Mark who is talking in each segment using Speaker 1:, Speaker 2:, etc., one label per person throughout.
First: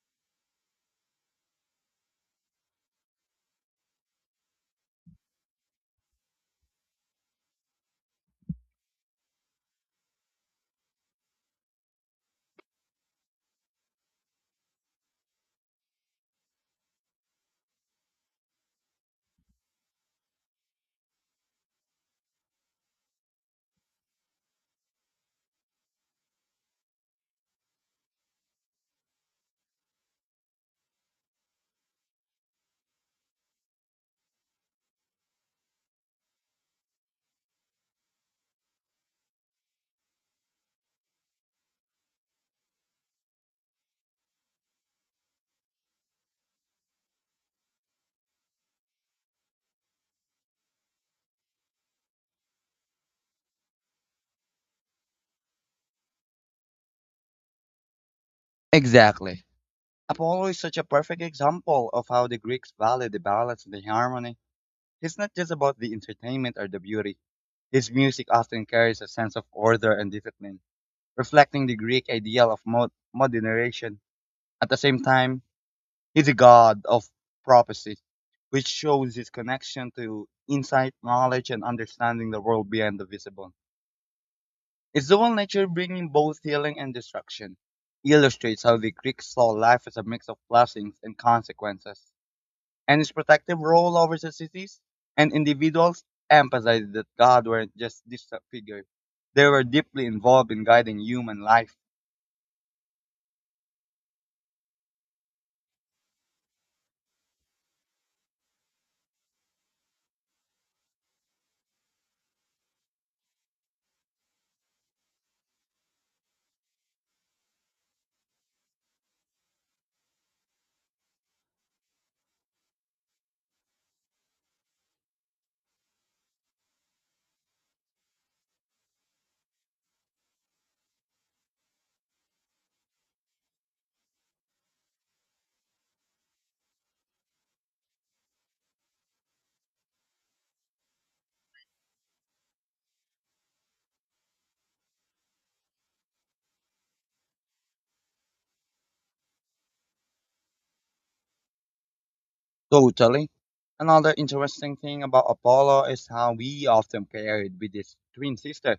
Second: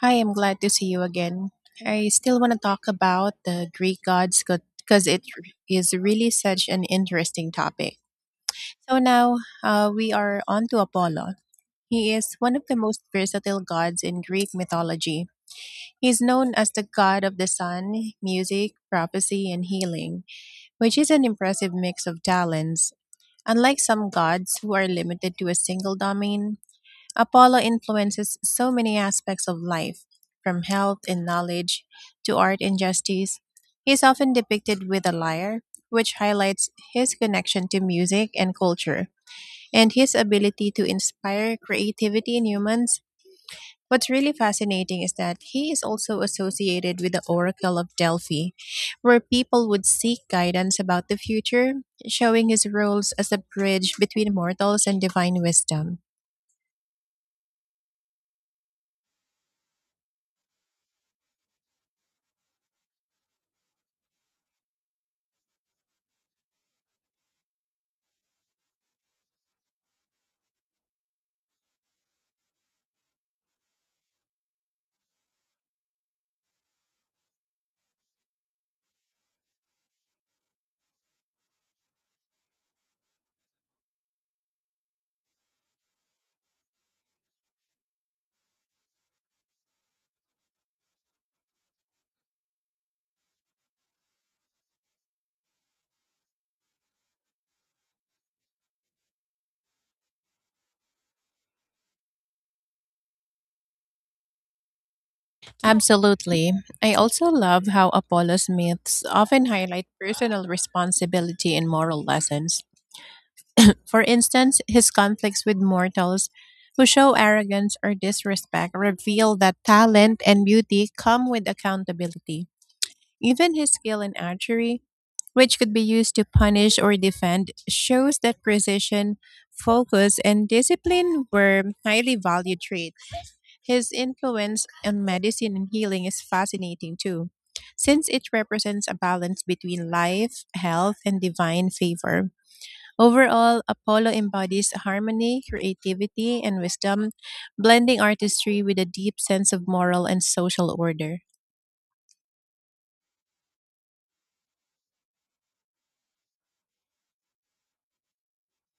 Speaker 1: Hi, I'm glad to see you again. I still want to talk about the Greek gods because it is really such an interesting topic. So now we are on to Apollo. He is one of the most versatile gods in Greek mythology. He is known as the god of the sun, music, prophecy, and healing, which is an impressive mix of talents. Unlike some gods who are limited to a single domain, Apollo influences so many aspects of life, from health and knowledge to art and justice. He is often depicted with a lyre, which highlights his connection to music and culture, and his ability to inspire creativity in humans. What's really fascinating is that he is also associated with the Oracle of Delphi, where people would seek guidance about the future, showing his roles as a bridge between mortals and divine wisdom.
Speaker 2: Exactly. Apollo is such a perfect example of how the Greeks valued the balance and the harmony. It's not just about the entertainment or the beauty. His music often carries a sense of order and discipline, reflecting the Greek ideal of moderation. At the same time, he's a god of prophecy, which shows his connection to insight, knowledge, and understanding the world beyond the visible. Its dual nature, bringing both healing and destruction, illustrates how the Greeks saw life as a mix of blessings and consequences, and its protective role over societies and individuals emphasized that God weren't just distant figures; they were deeply involved in guiding human life.
Speaker 1: Absolutely. I also love how Apollo's myths often highlight personal responsibility and moral lessons. For instance, his conflicts with mortals who show arrogance or disrespect reveal that talent and beauty come with accountability. Even his skill in archery, which could be used to punish or defend, shows that precision, focus, and discipline were highly valued traits. His influence on medicine and healing is fascinating too, since it represents a balance between life, health, and divine favor. Overall, Apollo embodies harmony, creativity, and wisdom, blending artistry with a deep sense of moral and social order.
Speaker 2: Totally. Another interesting thing about Apollo is how we often paired with his twin sister,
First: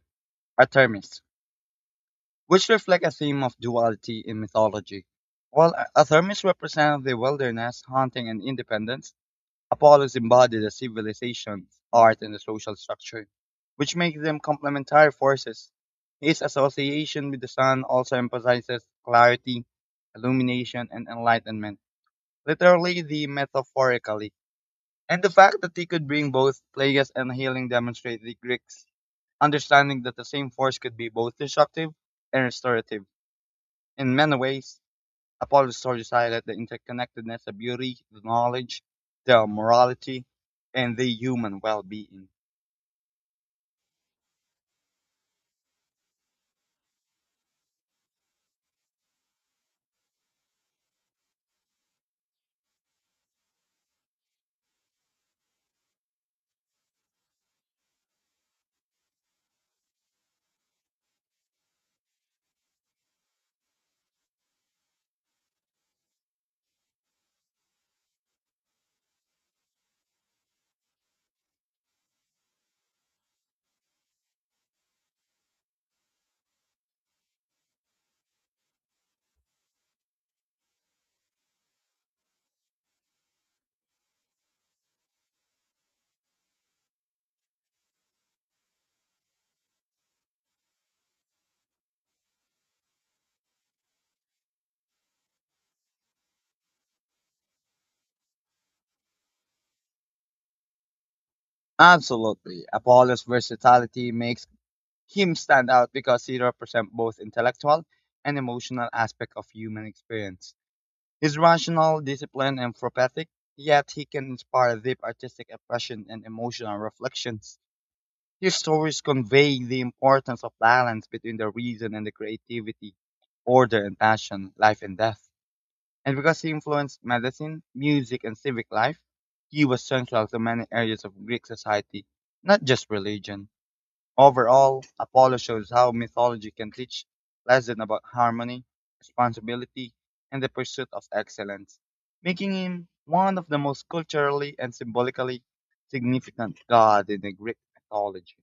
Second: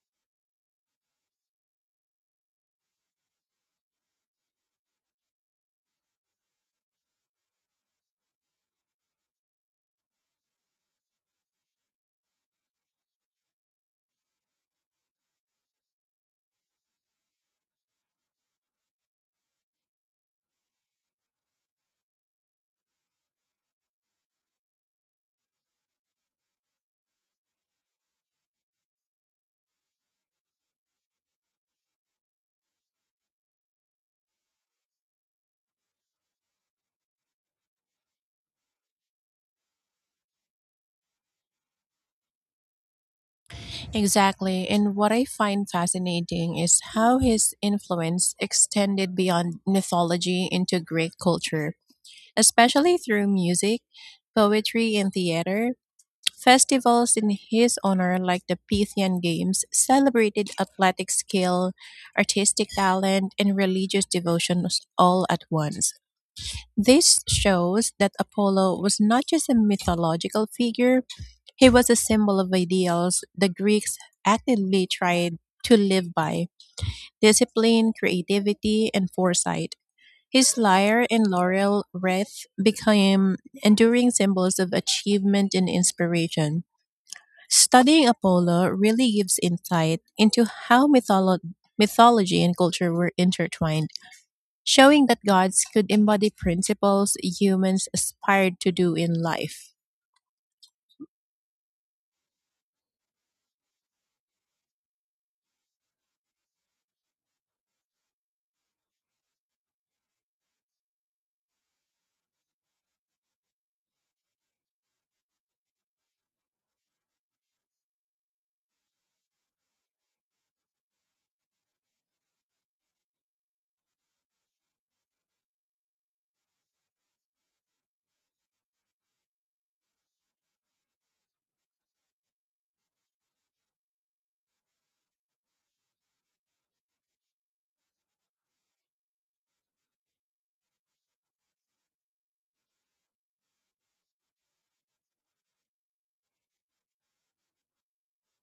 Speaker 2: Artemis, which reflect a theme of duality in mythology. While Athermis represents the wilderness, hunting, and independence, Apollos embodied the civilization's art and the social structure, which makes them complementary forces. His association with the sun also emphasizes clarity, illumination, and enlightenment, literally the metaphorically. And the fact that he could bring both plagues and healing demonstrates the Greeks' understanding that the same force could be both destructive and restorative. In many ways, Apollo's stories highlight the interconnectedness of beauty, the knowledge, their morality, and the human well-being.
Speaker 1: Exactly, and what I find fascinating is how his influence extended beyond mythology into Greek culture, especially through music, poetry, and theater. Festivals in his honor, like the Pythian Games, celebrated athletic skill, artistic talent, and religious devotions all at once. This shows that Apollo was not just a mythological figure, he was a symbol of ideals the Greeks actively tried to live by: discipline, creativity, and foresight. His lyre and laurel wreath became enduring symbols of achievement and inspiration. Studying Apollo really gives insight into how mythology and culture were intertwined, showing that gods could embody principles humans aspired to do in life.
Speaker 2: Absolutely, Apollo's versatility makes him stand out because he represents both intellectual and emotional aspect of human experience. He's rational, disciplined, and prophetic, yet he can inspire deep artistic expression and emotional reflections. Your stories convey the importance of balance between the reason and the creativity, order and passion, life and death. And because he influenced medicine, music, and civic life, he was central to many areas of Greek society, not just religion. Overall, Apollo shows how mythology can teach lessons about harmony, responsibility, and the pursuit of excellence, making him one of the most culturally and symbolically significant god in the Greek mythology.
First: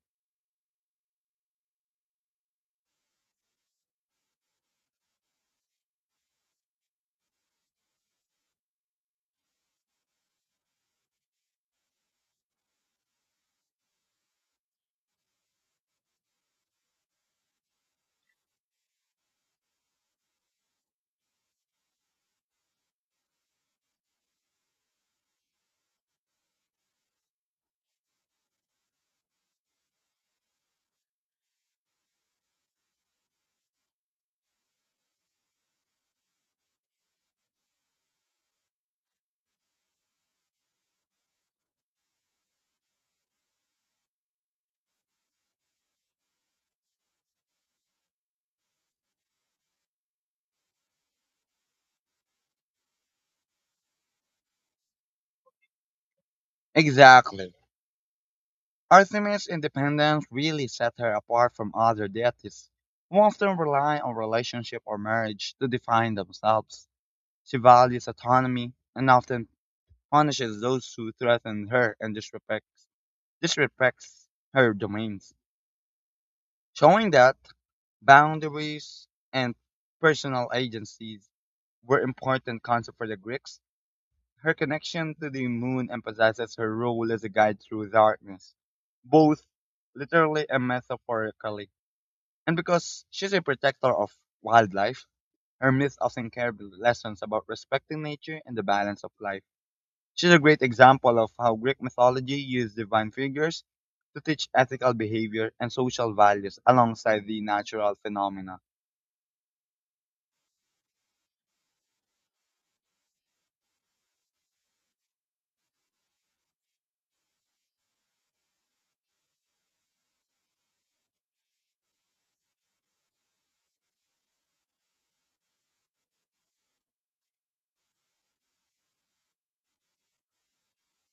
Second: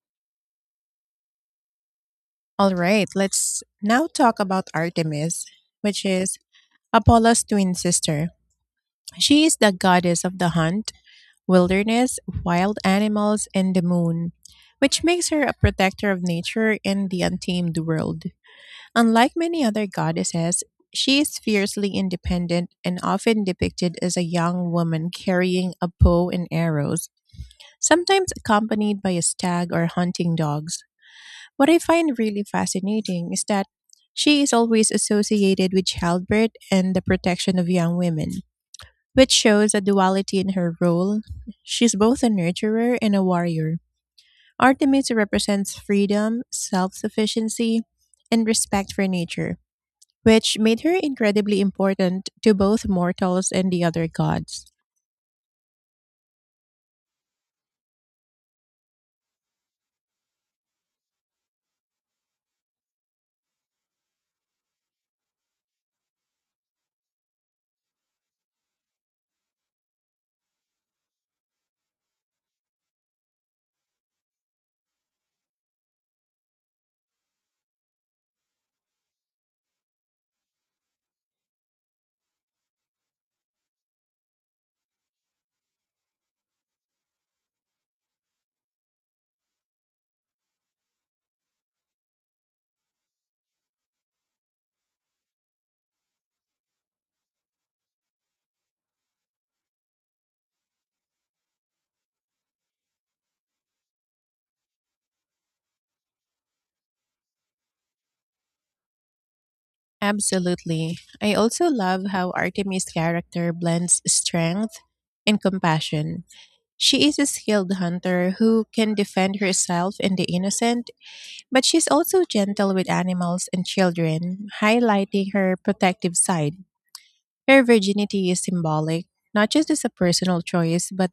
Speaker 1: All right, let's now talk about Artemis, which is Apollo's twin sister. She is the goddess of the hunt, wilderness, wild animals, and the moon, which makes her a protector of nature and the untamed world. Unlike many other goddesses, she is fiercely independent and often depicted as a young woman carrying a bow and arrows, sometimes accompanied by a stag or hunting dogs. What I find really fascinating is that she is always associated with childbirth and the protection of young women, which shows a duality in her role. She's both a nurturer and a warrior. Artemis represents freedom, self sufficiency, and respect for nature, which made her incredibly important to both mortals and the other gods.
Speaker 2: Exactly. Artemis' independence really set her apart from other deities, who often rely on relationship or marriage to define themselves. She values autonomy and often punishes those who threaten her and disrespects her domains, showing that boundaries and personal agencies were important concepts for the Greeks. Her connection to the moon emphasizes her role as a guide through darkness, both literally and metaphorically. And because she's a protector of wildlife, her myths often carry lessons about respecting nature and the balance of life. She's a great example of how Greek mythology used divine figures to teach ethical behavior and social values alongside the natural phenomena.
Speaker 1: Absolutely. I also love how Artemis' character blends strength and compassion. She is a skilled hunter who can defend herself and the innocent, but she's also gentle with animals and children, highlighting her protective side. Her virginity is symbolic, not just as a personal choice, but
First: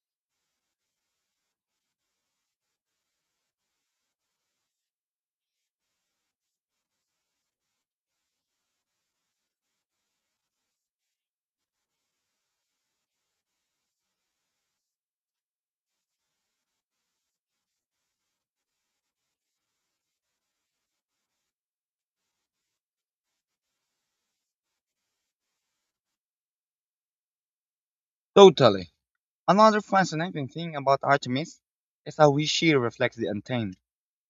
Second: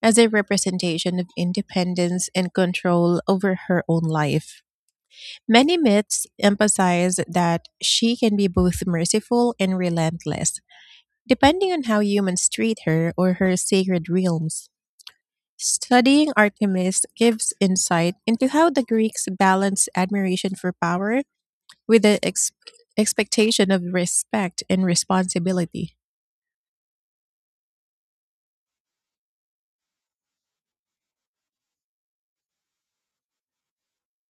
Speaker 1: as a representation of independence and control over her own life. Many myths emphasize that she can be both merciful and relentless, depending on how humans treat her or her sacred realms. Studying Artemis gives insight into how the Greeks balanced admiration for power with the expectation of respect and responsibility.
Speaker 2: Totally. Another fascinating thing about Artemis is how she reflects the untamed,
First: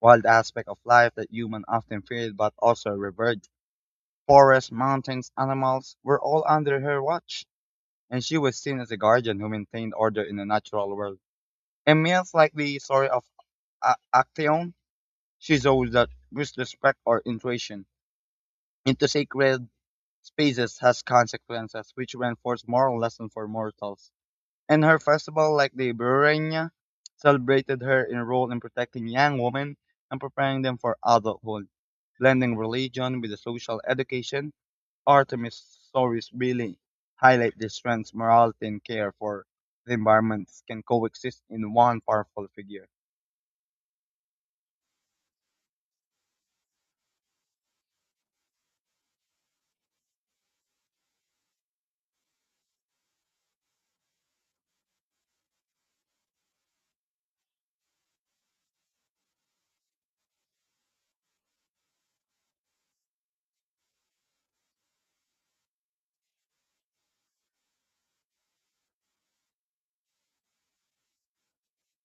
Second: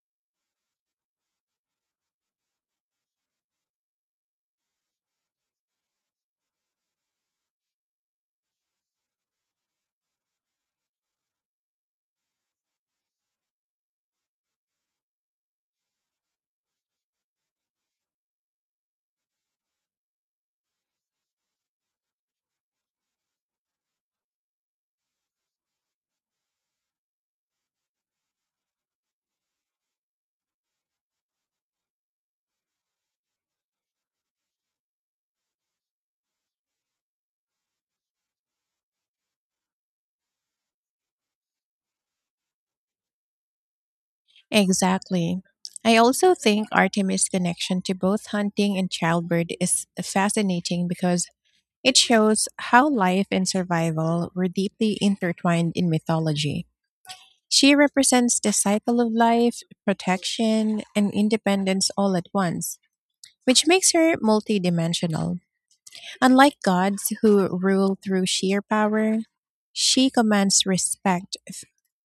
Speaker 2: wild aspect of life that humans often feared but also revered. Forests, mountains, animals were all under her watch, and she was seen as a guardian who maintained order in the natural world. In myths like the story of Actaeon, she shows that disrespect or intrusion into sacred spaces has consequences which reinforce moral lessons for mortals. And her festival, like the Burenya, celebrated her in role in protecting young women and preparing them for adulthood, blending religion with the social education. Artemis stories really highlight the strengths, morality, and care for the environment can coexist in one powerful figure.
Speaker 1: Exactly. I also think Artemis' connection to both hunting and childbirth is fascinating because it shows how life and survival were deeply intertwined in mythology. She represents the cycle of life, protection, and independence all at once, which makes her multidimensional. Unlike gods who rule through sheer power, she commands respect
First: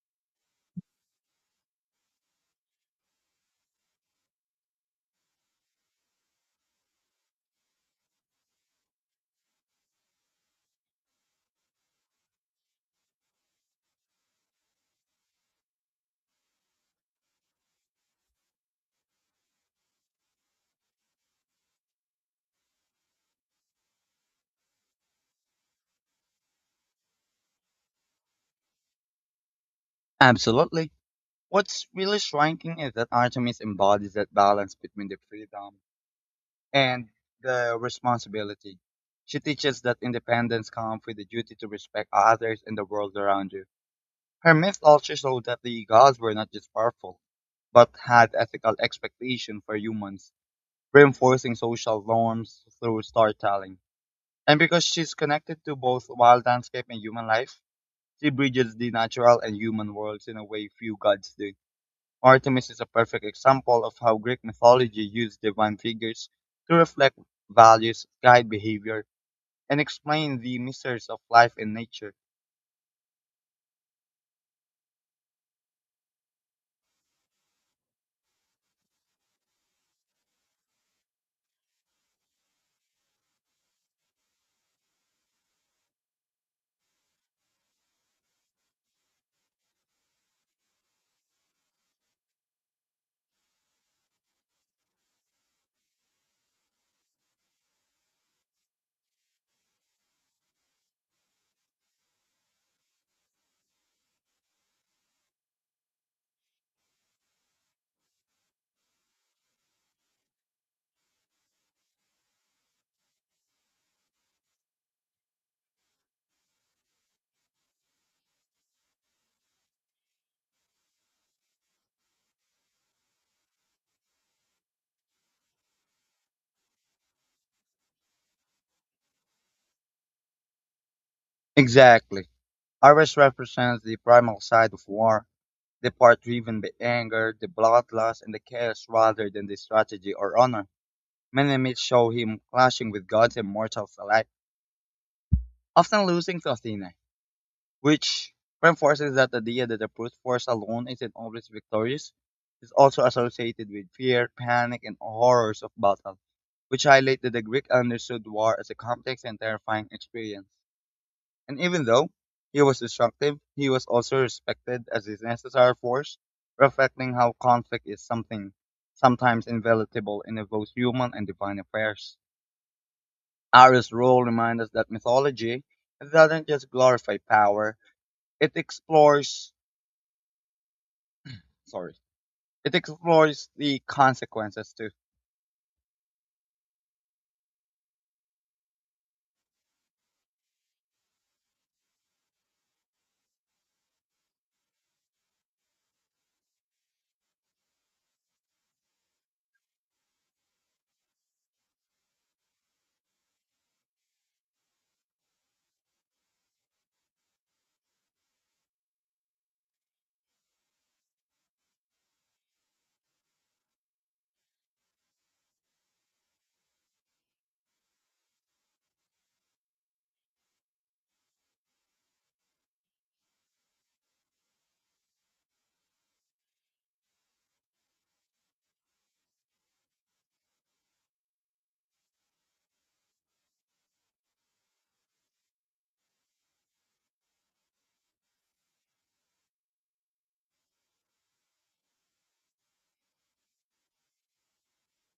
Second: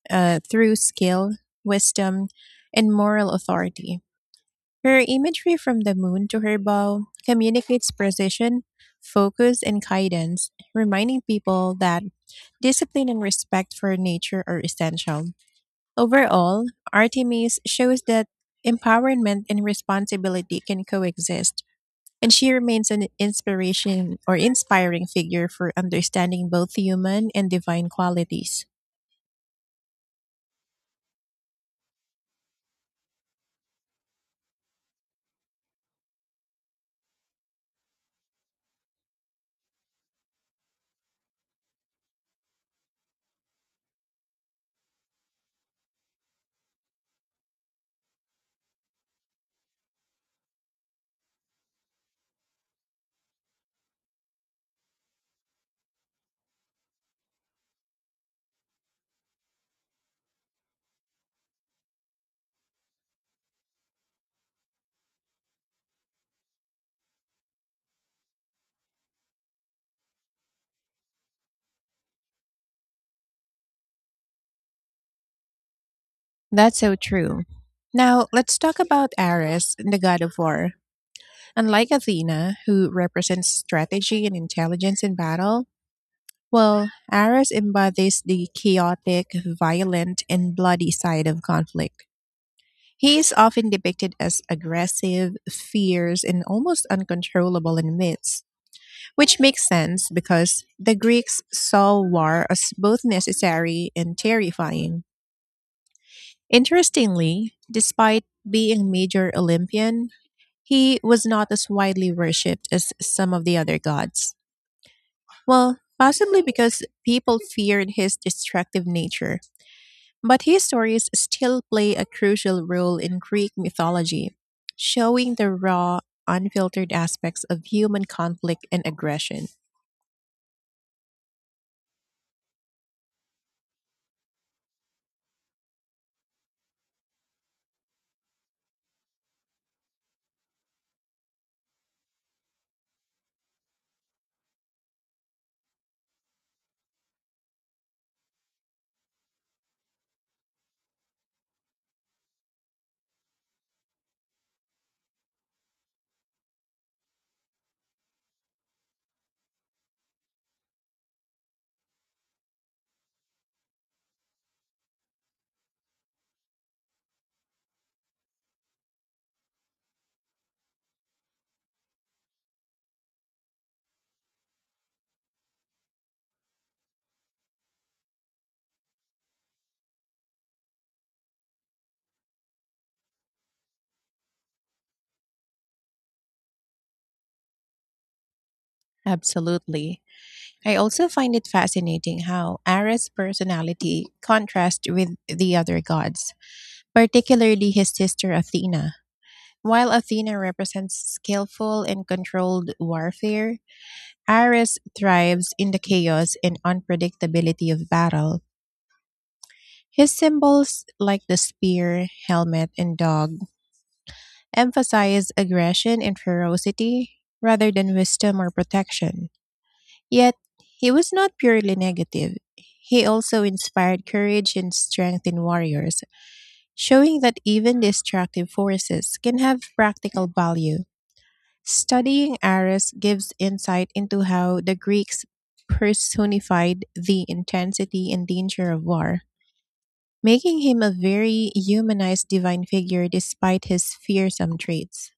Speaker 1: through skill, wisdom, and moral authority. Her imagery from the moon to her bow communicates precision, focus, and guidance, reminding people that discipline and respect for nature are essential. Overall, Artemis shows that empowerment and responsibility can coexist, and she remains an inspiration or inspiring figure for understanding both human and divine qualities.
Speaker 2: Absolutely. What's really striking is that Artemis embodies that balance between the freedom and the responsibility. She teaches that independence comes with the duty to respect others and the world around you. Her myths also show that the gods were not just powerful, but had ethical expectations for humans, reinforcing social norms through storytelling. And because she's connected to both wild landscape and human life, she bridges the natural and human worlds in a way few gods do. Artemis is a perfect example of how Greek mythology used divine figures to reflect values, guide behavior, and explain the mysteries of life and nature.
Speaker 1: That's so true. Now, let's talk about Ares, the god of war. Unlike Athena, who represents strategy and intelligence in battle, well, Ares embodies the chaotic, violent, and bloody side of conflict. He is often depicted as aggressive, fierce, and almost uncontrollable in myths, which makes sense because the Greeks saw war as both necessary and terrifying. Interestingly, despite being a major Olympian, he was not as widely worshipped as some of the other gods. Well, possibly because people feared his destructive nature, but his stories still play a crucial role in Greek mythology, showing the raw, unfiltered aspects of human conflict and aggression.
Speaker 2: Exactly. Ares represents the primal side of war, the part driven by anger, the bloodlust, and the chaos rather than the strategy or honor. Many myths show him clashing with gods and mortals alike, often losing to Athena, which reinforces that the idea that the brute force alone isn't always victorious is also associated with fear, panic, and horrors of battle, which highlight that the Greek understood war as a complex and terrifying experience. And even though he was destructive, he was also respected as his necessary force, reflecting how conflict is something sometimes inevitable in both human and divine affairs. Arius' role reminds us that mythology doesn't just glorify power, it explores sorry. It explores the consequences too.
Speaker 1: Absolutely. I also find it fascinating how Ares' personality contrasts with the other gods, particularly his sister Athena. While Athena represents skillful and controlled warfare, Ares thrives in the chaos and unpredictability of battle. His symbols, like the spear, helmet, and dog, emphasize aggression and ferocity rather than wisdom or protection. Yet, he was not purely negative. He also inspired courage and strength in warriors, showing that even destructive forces can have practical value. Studying Ares gives insight into how the Greeks personified the intensity and danger of war, making him a very humanized divine figure despite his fearsome traits.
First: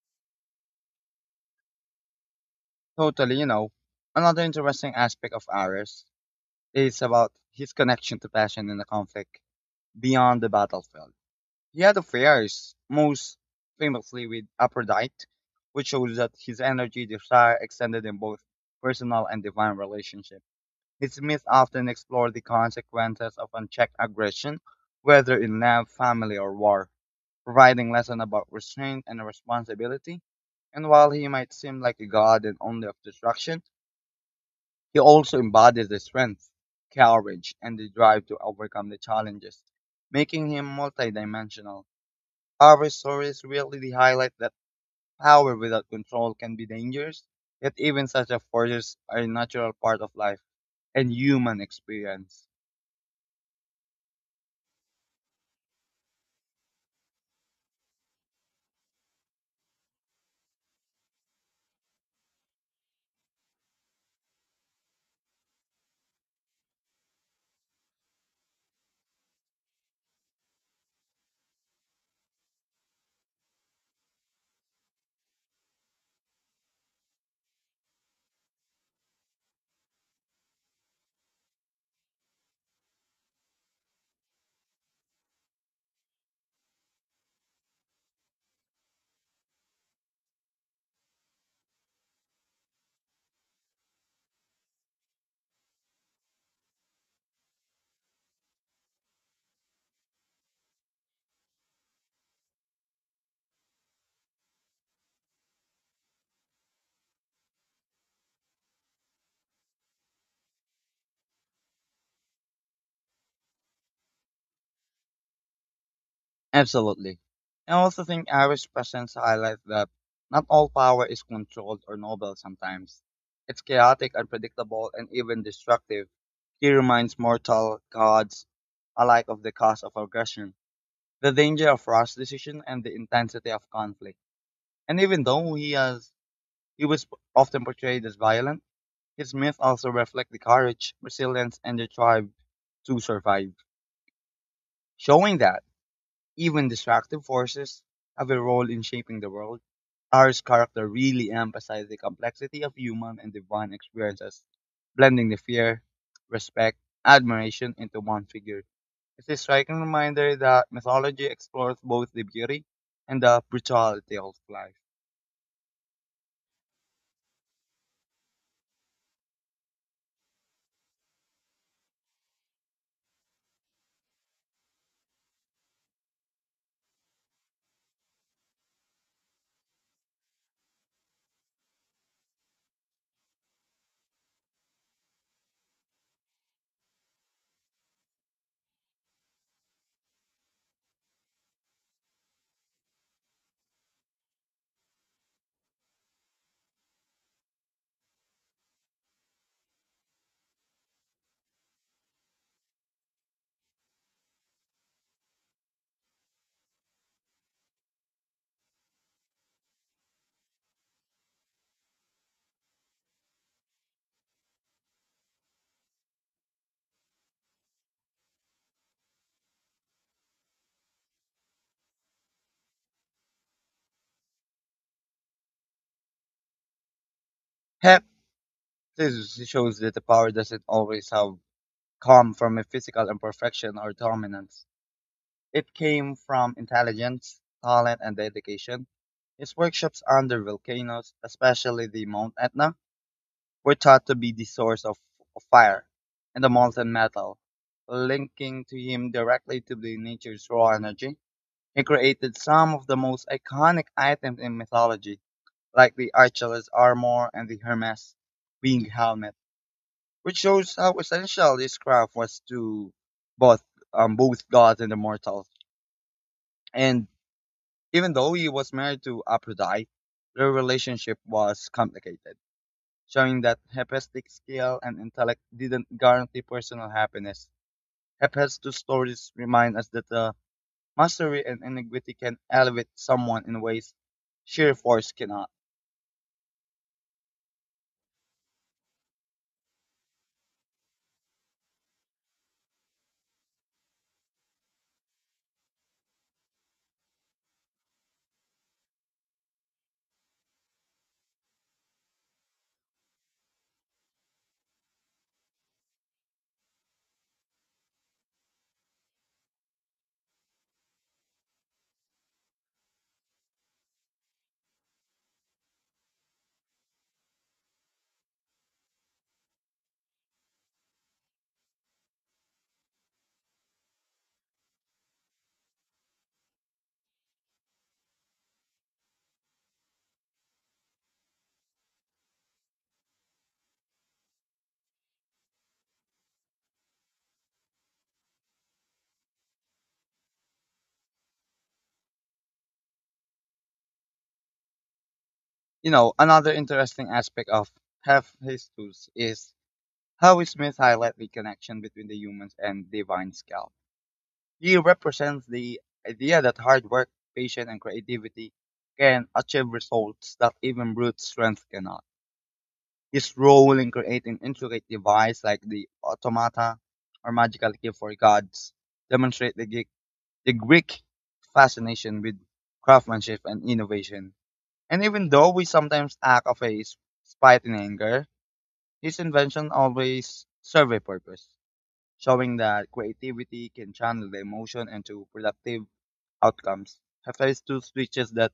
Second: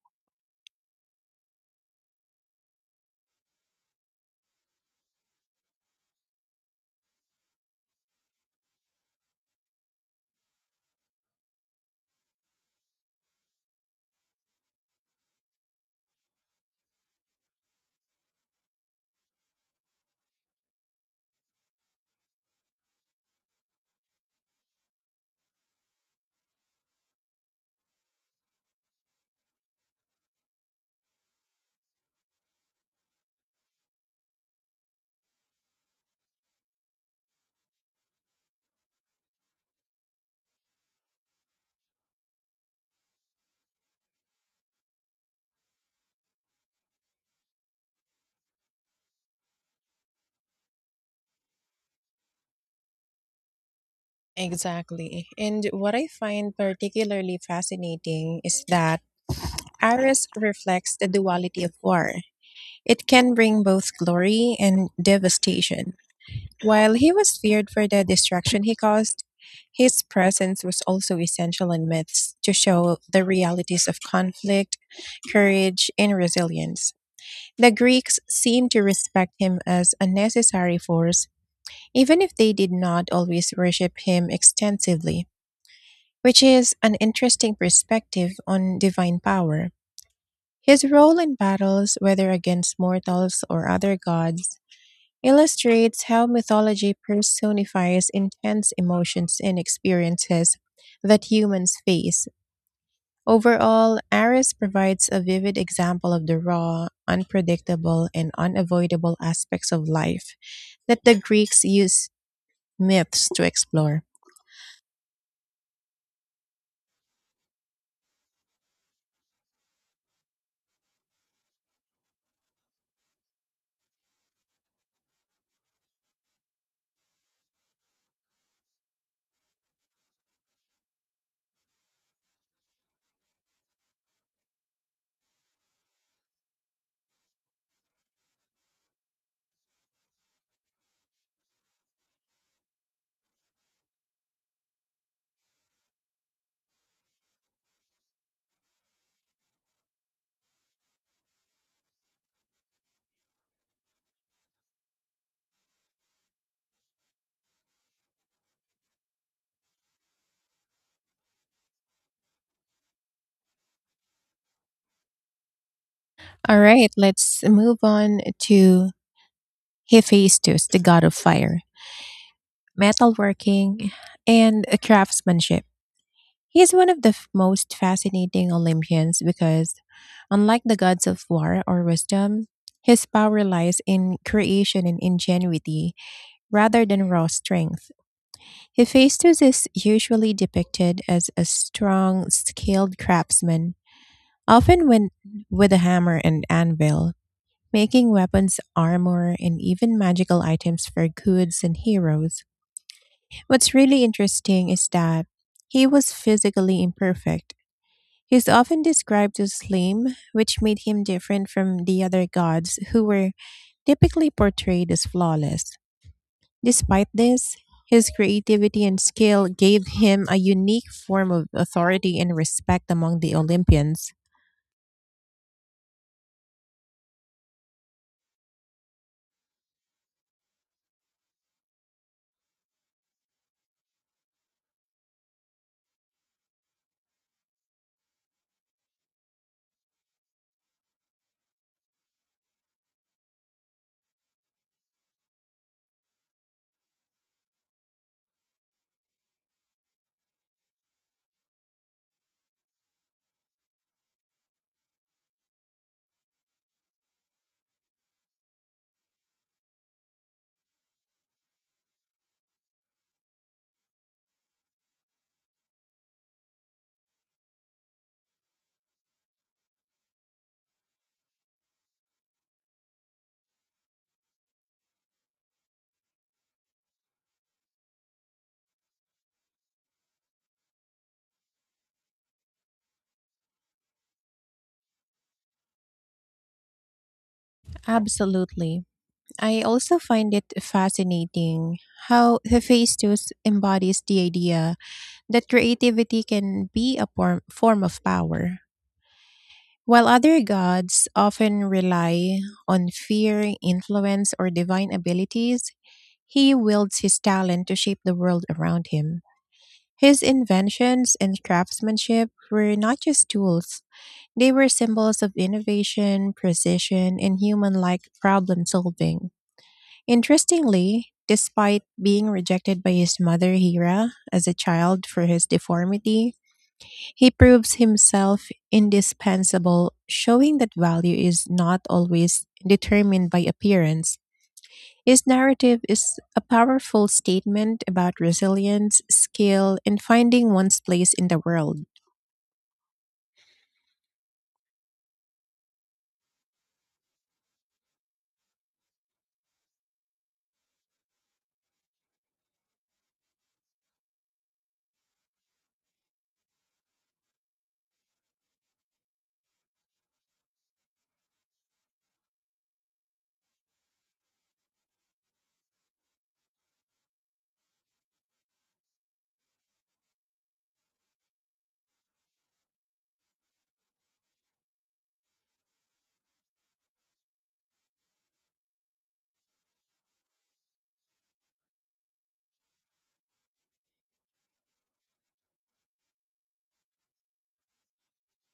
Speaker 2: Totally, you know. Another interesting aspect of Ares is about his connection to passion in the conflict beyond the battlefield. He had affairs, most famously with Aphrodite, which shows that his energy desire extended in both personal and divine relationships. His myths often explore the consequences of unchecked aggression, whether in love, family, or war, providing lessons about restraint and responsibility. And while he might seem like a god and only of destruction, he also embodies the strength, courage, and the drive to overcome the challenges, making him multidimensional. Our stories really highlight that power without control can be dangerous, yet even such a forces are a natural part of life and human experience.
Speaker 1: Exactly. And what I find particularly fascinating is that Ares reflects the duality of war. It can bring both glory and devastation. While he was feared for the destruction he caused, his presence was also essential in myths to show the realities of conflict, courage, and resilience. The Greeks seemed to respect him as a necessary force, even if they did not always worship him extensively, which is an interesting perspective on divine power. His role in battles, whether against mortals or other gods, illustrates how mythology personifies intense emotions and experiences that humans face. Overall, Ares provides a vivid example of the raw, unpredictable, and unavoidable aspects of life that the Greeks used myths to explore.
Speaker 2: Absolutely. I also think Irish presence highlights that not all power is controlled or noble sometimes. It's chaotic, unpredictable, and even destructive. He reminds mortal gods alike of the cost of aggression, the danger of rash decision, and the intensity of conflict. And even though he was often portrayed as violent, his myths also reflect the courage, resilience, and the drive to survive, showing that even destructive forces have a role in shaping the world. R's character really emphasized the complexity of human and divine experiences, blending the fear, respect, admiration into one figure. It's a striking reminder that mythology explores both the beauty and the brutality of life.
Speaker 1: All right, let's move on to Hephaestus, the god of fire, metalworking, and craftsmanship. He's one of the most fascinating Olympians because, unlike the gods of war or wisdom, his power lies in creation and ingenuity rather than raw strength. Hephaestus is usually depicted as a strong, skilled craftsman, often when, with a hammer and anvil, making weapons, armor, and even magical items for goods and heroes. What's really interesting is that he was physically imperfect. He's often described as slim, which made him different from the other gods who were typically portrayed as flawless. Despite this, his creativity and skill gave him a unique form of authority and respect among the Olympians.
Speaker 2: Heck, this shows that the power doesn't always have come from a physical imperfection or dominance. It came from intelligence, talent, and dedication. His workshops under volcanoes, especially the Mount Etna, were thought to be the source of fire and the molten metal, linking to him directly to the nature's raw energy. He created some of the most iconic items in mythology, like the Archelaus armor and the Hermes winged helmet, which shows how essential his craft was to both both gods and the mortals. And even though he was married to Aphrodite, their relationship was complicated showing that hedonistic skill and intellect didn't guarantee personal happiness. Hephaestus' two stories remind us that mastery and ingenuity can elevate someone in ways sheer force cannot.
Speaker 1: Absolutely. I also find it fascinating how Hephaestus embodies the idea that creativity can be a form of power. While other gods often rely on fear, influence, or divine abilities, he wields his talent to shape the world around him. His inventions and craftsmanship were not just tools, they were symbols of innovation, precision, and human like problem solving. Interestingly, despite being rejected by his mother Hera as a child for his deformity, he proves himself indispensable, showing that value is not always determined by appearance. His narrative is a powerful statement about resilience, skill, and finding one's place in the world.
Speaker 2: You know, another interesting aspect of Hephaestus is how Smith highlights the connection between the humans and divine skill. He represents the idea that hard work, patience, and creativity can achieve results that even brute strength cannot. His role in creating intricate devices like the automata or magical key for gods demonstrate the Greek fascination with craftsmanship and innovation. And even though we sometimes act of a spite and anger, his invention always serve a purpose, showing that creativity can channel the emotion into productive outcomes. Hephaestus teaches that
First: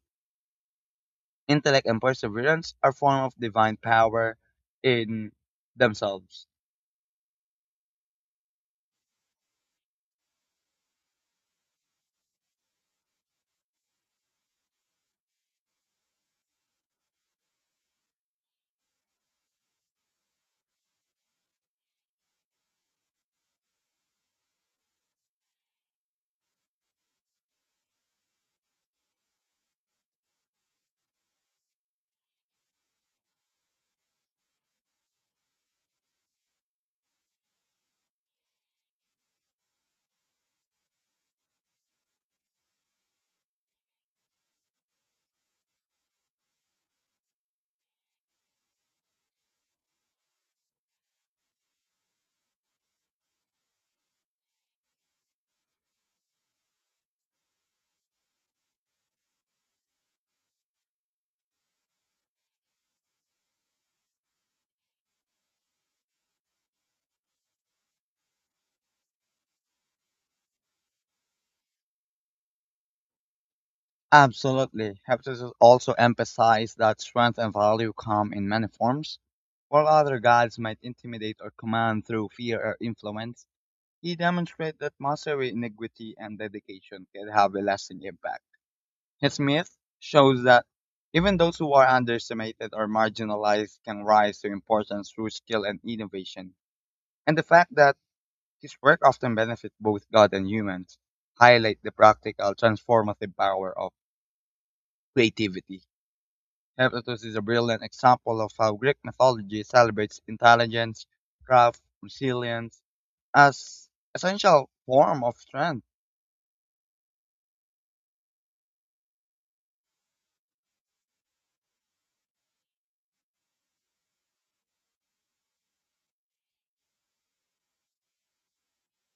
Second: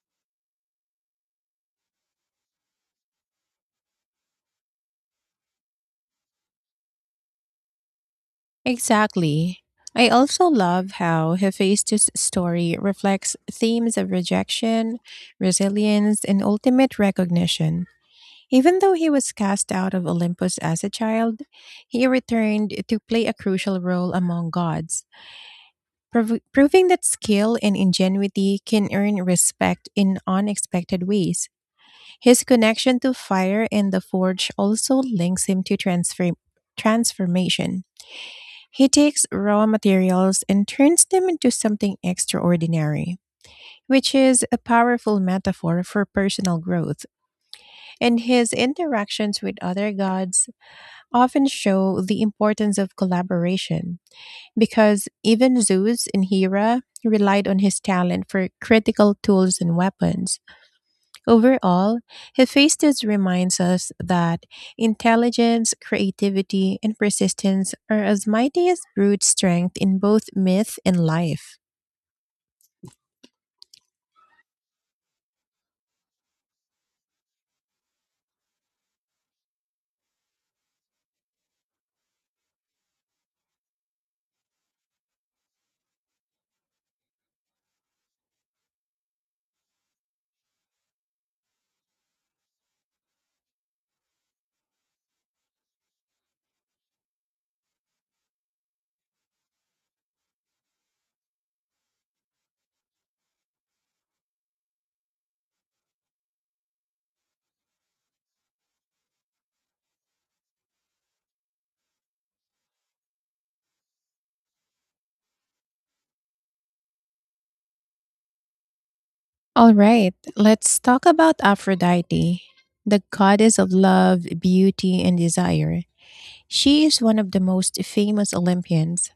Speaker 2: intellect and perseverance are form of divine power in themselves.
Speaker 1: Exactly. I also love how Hephaestus' story reflects themes of rejection, resilience, and ultimate recognition. Even though he was cast out of Olympus as a child, he returned to play a crucial role among gods, proving that skill and ingenuity can earn respect in unexpected ways. His connection to fire and the forge also links him to transformation. He takes raw materials and turns them into something extraordinary, which is a powerful metaphor for personal growth. And his interactions with other gods often show the importance of collaboration, because even Zeus in Hera relied on his talent for critical tools and weapons. Overall, Hephaestus reminds us that intelligence, creativity, and persistence are as mighty as brute strength in both myth and life.
Speaker 2: Absolutely. Heptasis also emphasized that strength and value come in many forms. While other gods might intimidate or command through fear or influence, he demonstrated that mastery, integrity, and dedication can have a lasting impact. His myth shows that even those who are underestimated or marginalized can rise to importance through skill and innovation. And the fact that his work often benefits both God and humans highlight the practical transformative power of creativity. Herodotus is a brilliant example of how Greek mythology celebrates intelligence, craft, resilience as essential form of strength.
Speaker 1: All right, let's talk about Aphrodite, the goddess of love, beauty, and desire. She is one of the most famous Olympians,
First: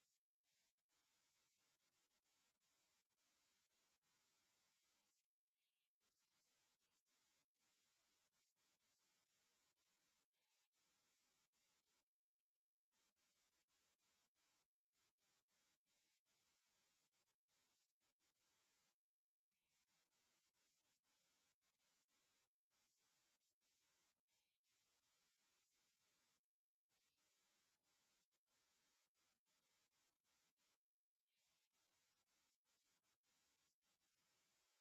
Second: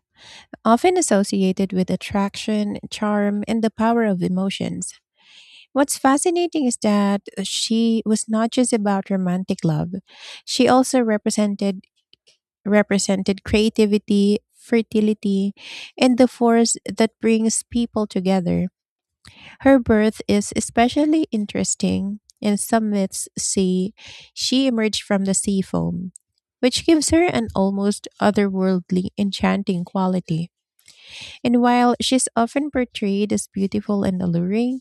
Speaker 1: often associated with attraction, charm, and the power of emotions. What's fascinating is that she was not just about romantic love. She also represented creativity, fertility, and the force that brings people together. Her birth is especially interesting, and some myths say she emerged from the sea foam, which gives her an almost otherworldly enchanting quality. And while she's often portrayed as beautiful and alluring,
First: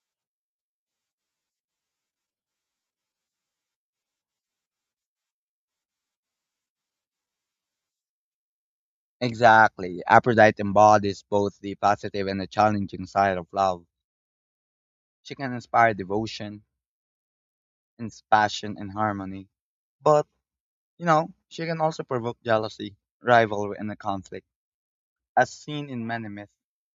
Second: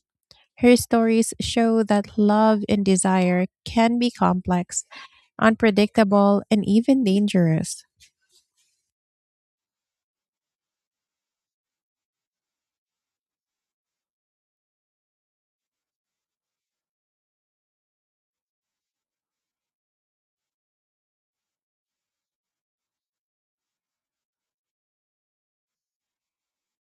Speaker 1: her stories show that love and desire can be complex, unpredictable, and even dangerous.
Speaker 2: Exactly. Aphrodite embodies both the positive and the challenging side of love. She can inspire devotion, passion, and harmony. But, you know, she can also provoke jealousy, rivalry, and a conflict, as seen in many myths.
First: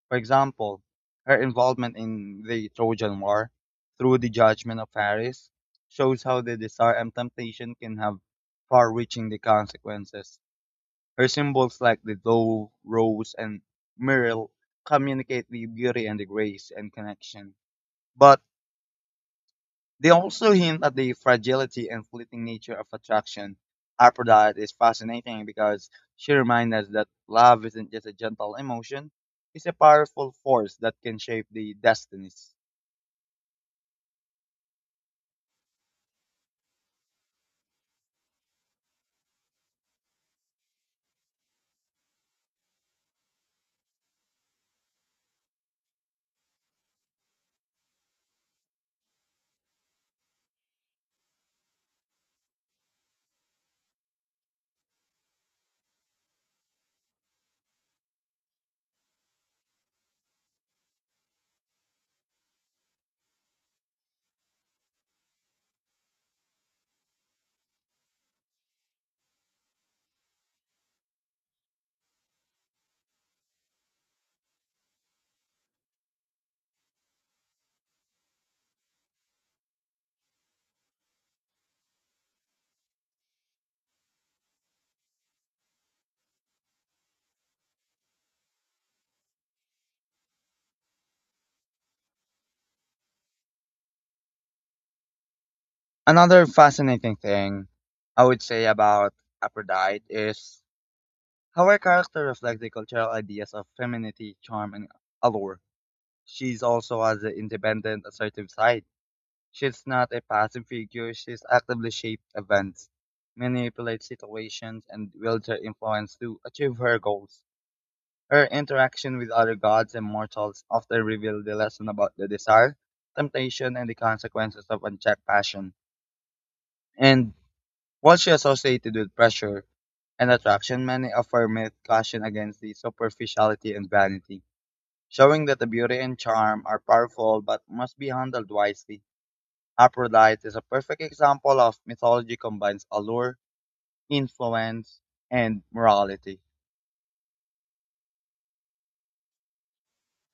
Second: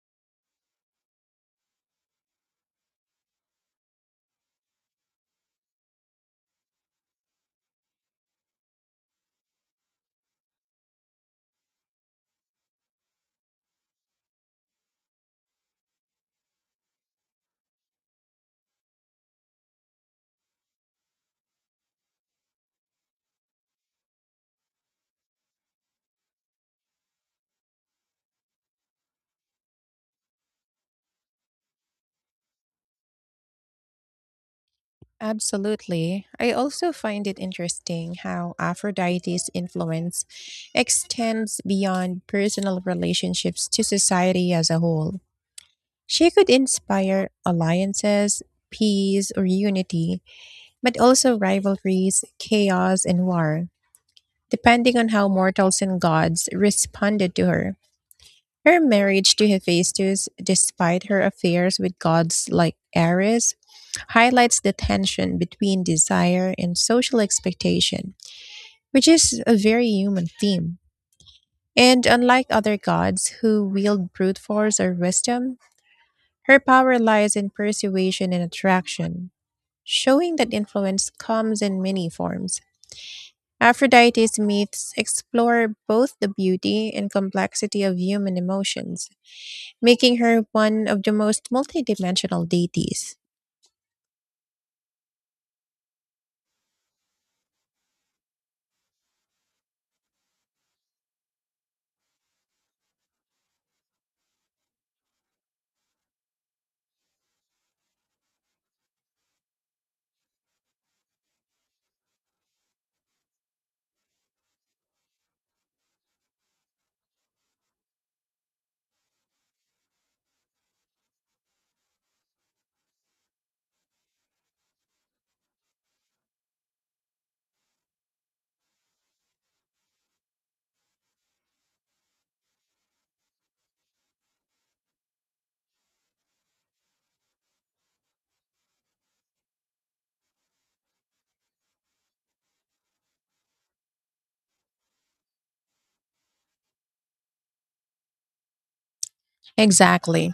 Speaker 2: For example, her involvement in the Trojan War through the judgment of Paris shows how the desire and temptation can have far reaching the consequences. Her symbols like the dove, rose, and myrtle communicate the beauty and the grace and connection. But they also hint at the fragility and fleeting nature of attraction. Aphrodite is fascinating because she reminds us that love isn't just a gentle emotion, it's a powerful force that can shape the destinies.
Speaker 1: Absolutely. I also find it interesting how Aphrodite's influence extends beyond personal relationships to society as a whole. She could inspire alliances, peace, or unity, but also rivalries, chaos, and war, depending on how mortals and gods responded to her. Her marriage to Hephaestus, despite her affairs with gods like Ares, highlights the tension between desire and social expectation, which is a very human theme. And unlike other gods who wield brute force or wisdom, her power lies in persuasion and attraction, showing that influence comes in many forms. Aphrodite's myths explore both the beauty and complexity of human emotions, making her one of the most multidimensional deities.
Speaker 2: Another fascinating thing I would say about Aphrodite is how her character reflects the cultural ideas of femininity, charm, and allure. She's also has an independent, assertive side. She's not a passive figure, she's actively shaped events, manipulates situations, and wields her influence to achieve her goals. Her interaction with other gods and mortals often reveal the lesson about the desire, temptation, and the consequences of unchecked passion. And while she associated with pressure and attraction, many of her myths caution against the superficiality and vanity, showing that the beauty and charm are powerful but must be handled wisely. Aphrodite is a perfect example of mythology combines allure, influence, and morality.
Speaker 1: Exactly.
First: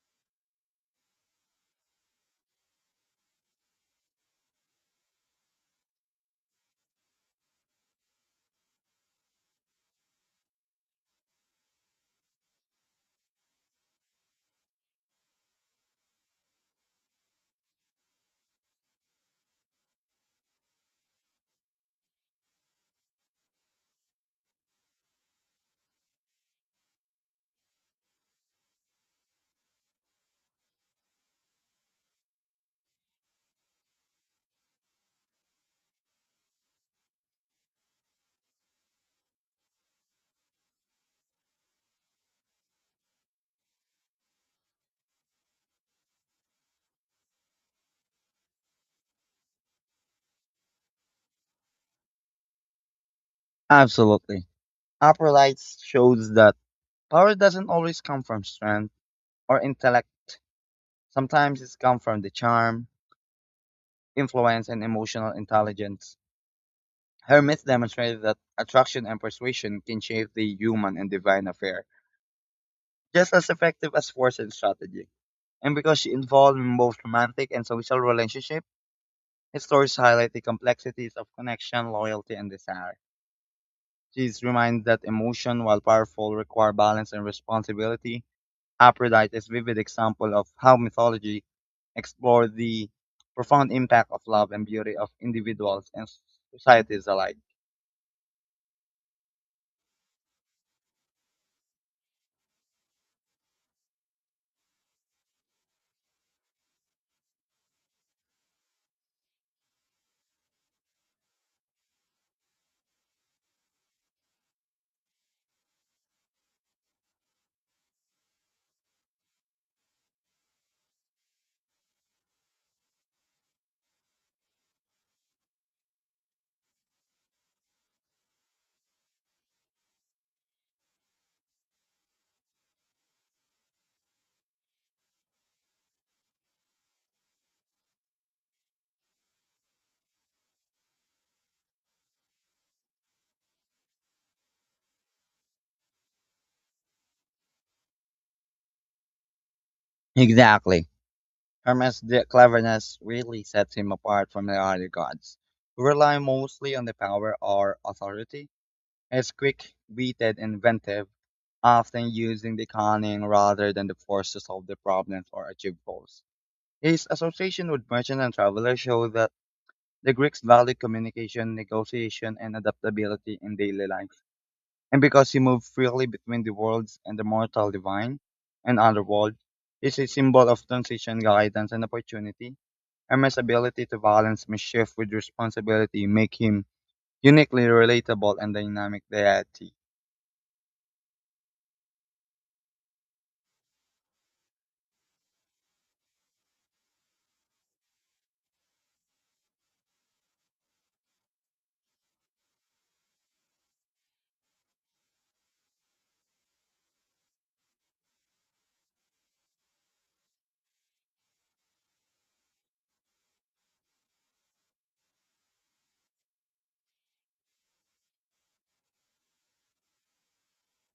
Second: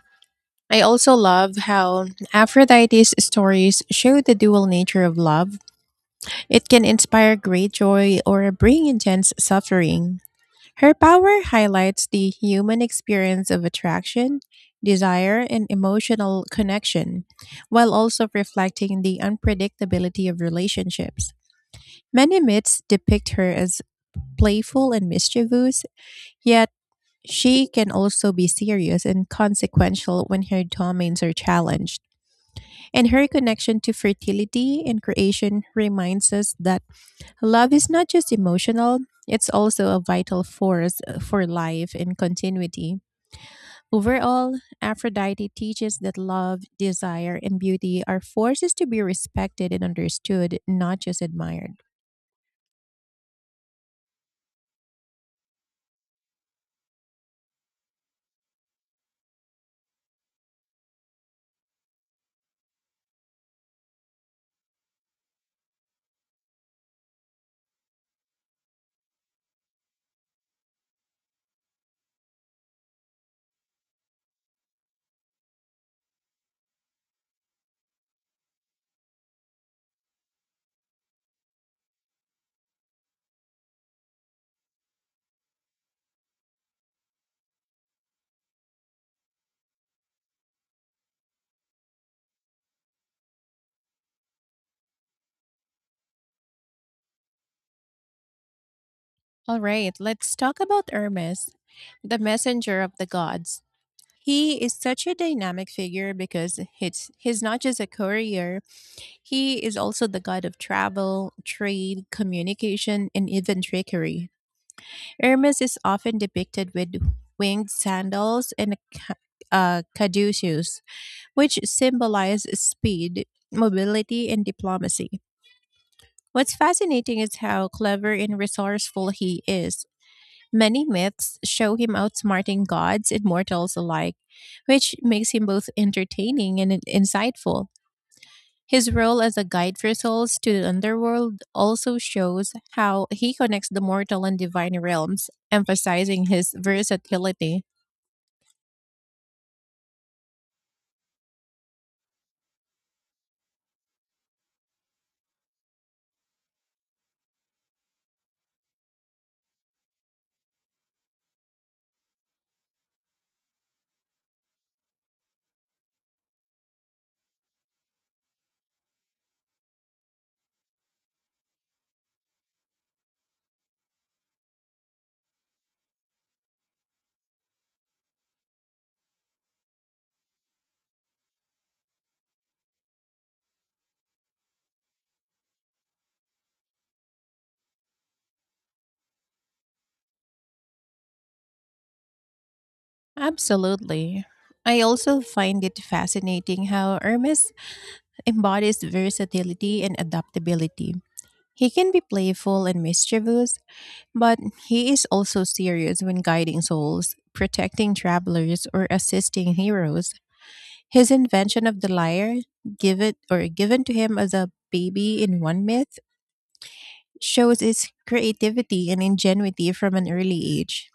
Speaker 1: I also love how Aphrodite's stories show the dual nature of love. It can inspire great joy or bring intense suffering. Her power highlights the human experience of attraction, desire, and emotional connection, while also reflecting the unpredictability of relationships. Many myths depict her as playful and mischievous, yet she can also be serious and consequential when her domains are challenged. And her connection to fertility and creation reminds us that love is not just emotional, it's also a vital force for life and continuity. Overall, Aphrodite teaches that love, desire, and beauty are forces to be respected and understood, not just admired.
Speaker 2: Absolutely. Aphrodite shows that power doesn't always come from strength or intellect. Sometimes it's come from the charm, influence, and emotional intelligence. Her myth demonstrated that attraction and persuasion can shape the human and divine affair, just as effective as force and strategy. And because she involved in both romantic and social relationships, His stories highlight the complexities of connection, loyalty, and desire. She's reminded that emotion, while powerful, require balance and responsibility. Aphrodite is a vivid example of how mythology explored the profound impact of love and beauty of individuals and societies alike.
Speaker 1: All right, let's talk about Hermes, the messenger of the gods. He is such a dynamic figure because he's not just a courier, he is also the god of travel, trade, communication, and even trickery. Hermes is often depicted with winged sandals and a caduceus, which symbolize speed, mobility, and diplomacy. What's fascinating is how clever and resourceful he is. Many myths show him outsmarting gods and mortals alike, which makes him both entertaining and insightful. His role as a guide for souls to the underworld also shows how he connects the mortal and divine realms, emphasizing his versatility.
Speaker 2: Exactly. Hermes' cleverness really sets him apart from the other gods, who rely mostly on the power or authority. He is quick, witted, and inventive often using the cunning rather than the force to solve the problems or achieve goals. His association with merchant and travelers show that the Greeks valued communication, negotiation, and adaptability in daily life. And because he moved freely between the worlds and the mortal divine and underworld, is a symbol of transition, guidance, and opportunity. Hermes' ability to balance mischief with responsibility make him uniquely relatable and dynamic deity.
Speaker 1: Absolutely. I also find it fascinating how Hermes embodies versatility and adaptability. He can be playful and mischievous, but he is also serious when guiding souls, protecting travelers, or assisting heroes. His invention of the lyre, given or given to him as a baby in one myth, shows his creativity and ingenuity from an early age.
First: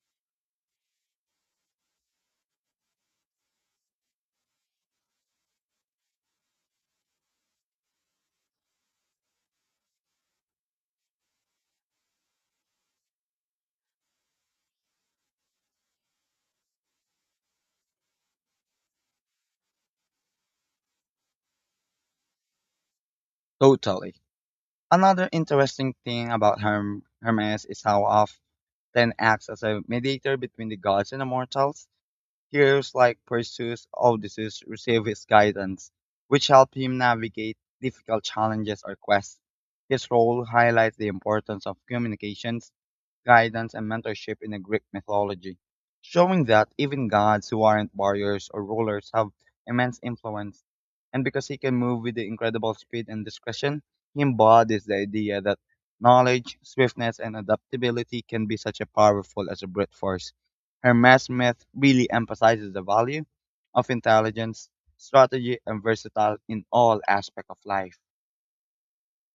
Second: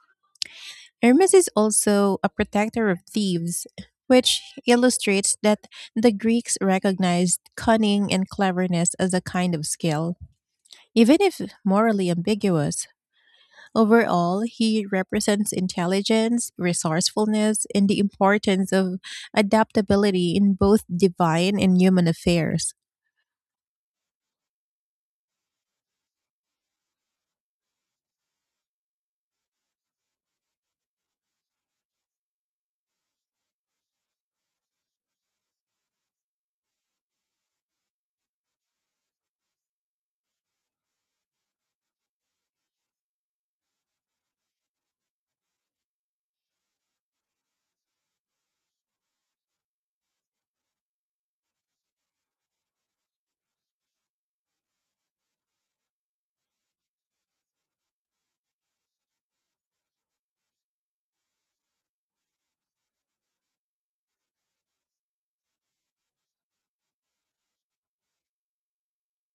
Speaker 1: Hermes is also a protector of thieves, which illustrates that the Greeks recognized cunning and cleverness as a kind of skill, even if morally ambiguous. Overall, he represents intelligence, resourcefulness, and the importance of adaptability in both divine and human affairs.
Speaker 2: Totally. Another interesting thing about Hermes is how often acts as a mediator between the gods and the mortals. Heroes like Perseus, Odysseus receive his guidance, which help him navigate difficult challenges or quests. His role highlights the importance of communication guidance, and mentorship in the Greek mythology, showing that even gods who aren't warriors or rulers have immense influence. And because he can move with the incredible speed and discretion, he embodies the idea that knowledge, swiftness, and adaptability can be such a powerful as a brute force. Hermes myth really emphasizes the value of intelligence, strategy, and versatility in all aspects of life.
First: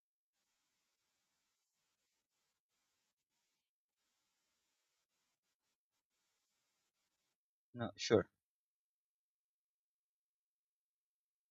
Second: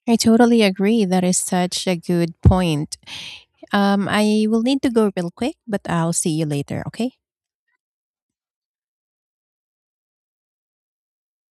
Speaker 1: I totally agree. That is such a good point. I will need to go real quick, but I'll see you later, okay?
Speaker 2: No, sure.